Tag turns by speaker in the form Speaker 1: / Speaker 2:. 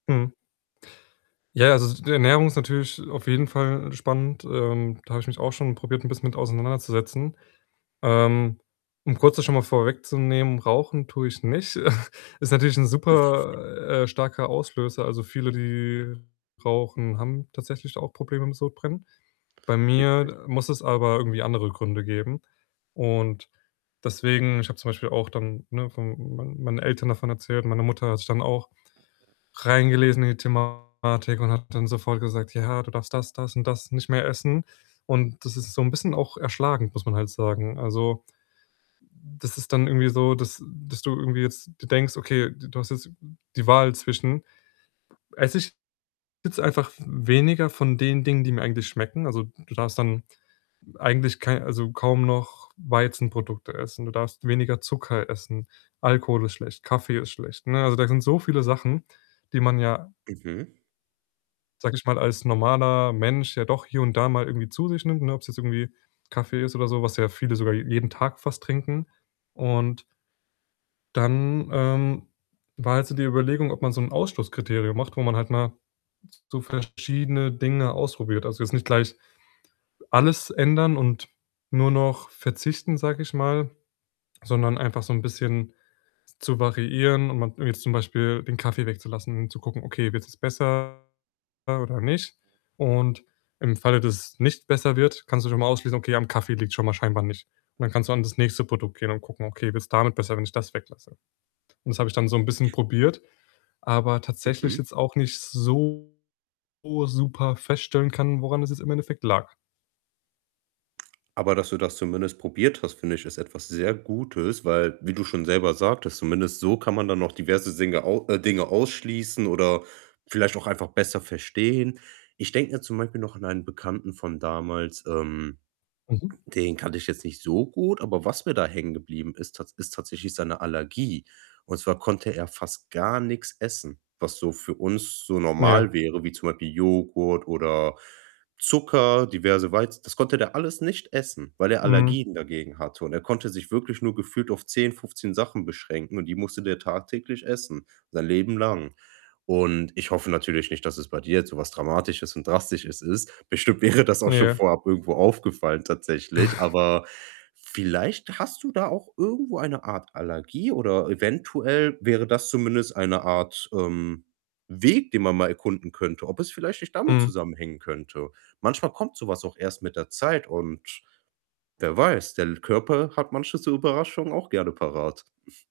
Speaker 1: Mhm. Ja, also, d die Ernährung ist natürlich auf jeden Fall spannend. Ähm, da habe ich mich auch schon probiert, 'n bisschen mit auseinanderzusetzen. Ähm, um kurz das schon mal vorwegzunehmen, rauchen tue ich nicht. Ist natürlich 'n super, äh, starker Auslöser. Also, viele, die rauchen, haben tatsächlich auch Probleme mit Sodbrennen. Bei
Speaker 2: Richtig.
Speaker 1: mir muss es aber irgendwie andere Gründe geben. Und deswegen ich habe zum Beispiel auch dann, ne, von mein meinen Eltern davon erzählt. Meine Mutter hat sich dann auch reingelesen in die Thematik und hat dann sofort gesagt: „Ja, du darfst das, das und das nicht mehr essen.“ Und das ist so 'n bisschen auch erschlagend, muss man halt sagen. Also, das ist dann irgendwie so, dass dass du irgendwie jetzt dir denkst: „Okay, d du hast jetzt die Wahl zwischen, ‚esse ich jetzt einfach v weniger von den Dingen, die mir eigentlich schmecken?'“ Also, du darfst dann eigentlich kei also, kaum noch Weizenprodukte essen. Du darfst weniger Zucker essen. Alkohol ist schlecht. Kaffee ist schlecht, ne? Also, da sind so viele Sachen, die man ja
Speaker 2: Mhm.
Speaker 1: sage ich mal, als normaler Mensch ja doch hier und da mal irgendwie zu sich nimmt, ne, ob's jetzt irgendwie Kaffee ist oder so, was ja viele sogar je jeden Tag fast trinken und dann, ähm, war halt so die Überlegung, ob man so 'n Ausschlusskriterium macht, wo man halt mal s so verschiedene Dinge ausprobiert. Also, jetzt nicht gleich alles ändern und nur noch verzichten, sage ich mal, sondern einfach so 'n bisschen zu variieren und mal jetzt zum Beispiel den Kaffee wegzulassen und zu gucken: „Okay, wird's jetzt besser oder nicht?“ Und im Falle, dass es nicht besser wird, kannst du schon mal ausschließen: „Okay, am Kaffee liegt's schon mal scheinbar nicht.“ Und dann kannst du an das nächste Produkt gehen und gucken: „Okay, wird's damit besser, wenn ich das weglasse?“ Und das habe ich dann so 'n bisschen probiert, aber tatsächlich
Speaker 2: Mhm.
Speaker 1: jetzt auch nicht so super feststellen können, woran das jetzt im Endeffekt lag.
Speaker 2: Aber dass du das zumindest probiert hast, finde ich, ist etwas sehr Gutes, weil wie du schon selber sagtest, zumindest so kann man dann noch diverse Dinge au äh, Dinge ausschließen oder vielleicht auch einfach besser verstehen. Ich denke da zum Beispiel noch an einen Bekannten von damals, ähm,
Speaker 1: Mhm.
Speaker 2: den kannte ich jetzt nicht so gut, aber was mir da hängen geblieben ist tats ist tatsächlich seine Allergie und zwar konnte er fast gar nix essen, was so für uns so
Speaker 1: Ja.
Speaker 2: normal wäre, wie zum Beispiel Joghurt oder Zucker, diverse Weiz das konnte der alles nicht essen, weil er
Speaker 1: Mhm.
Speaker 2: Allergien dagegen hatte und er konnte sich wirklich nur gefühlt auf 10, 15 Sachen beschränken und die musste der tagtäglich essen, sein Leben lang und ich hoffe natürlich nicht, dass es bei dir jetzt so was Dramatisches und Drastisches ist. Bestimmt wäre das auch schon
Speaker 1: Ja.
Speaker 2: vorab irgendwo aufgefallen tatsächlich. Aber vielleicht hast du da auch irgendwo eine Art Allergie oder eventuell wäre das zumindest eine Art, ähm, Weg, den man mal erkunden könnte, ob es vielleicht nicht damit
Speaker 1: Mhm.
Speaker 2: zusammenhängen könnte. Manchmal kommt so was auch erst mit der Zeit und wer weiß, der l Körper hat manche so Überraschungen auch gerne parat.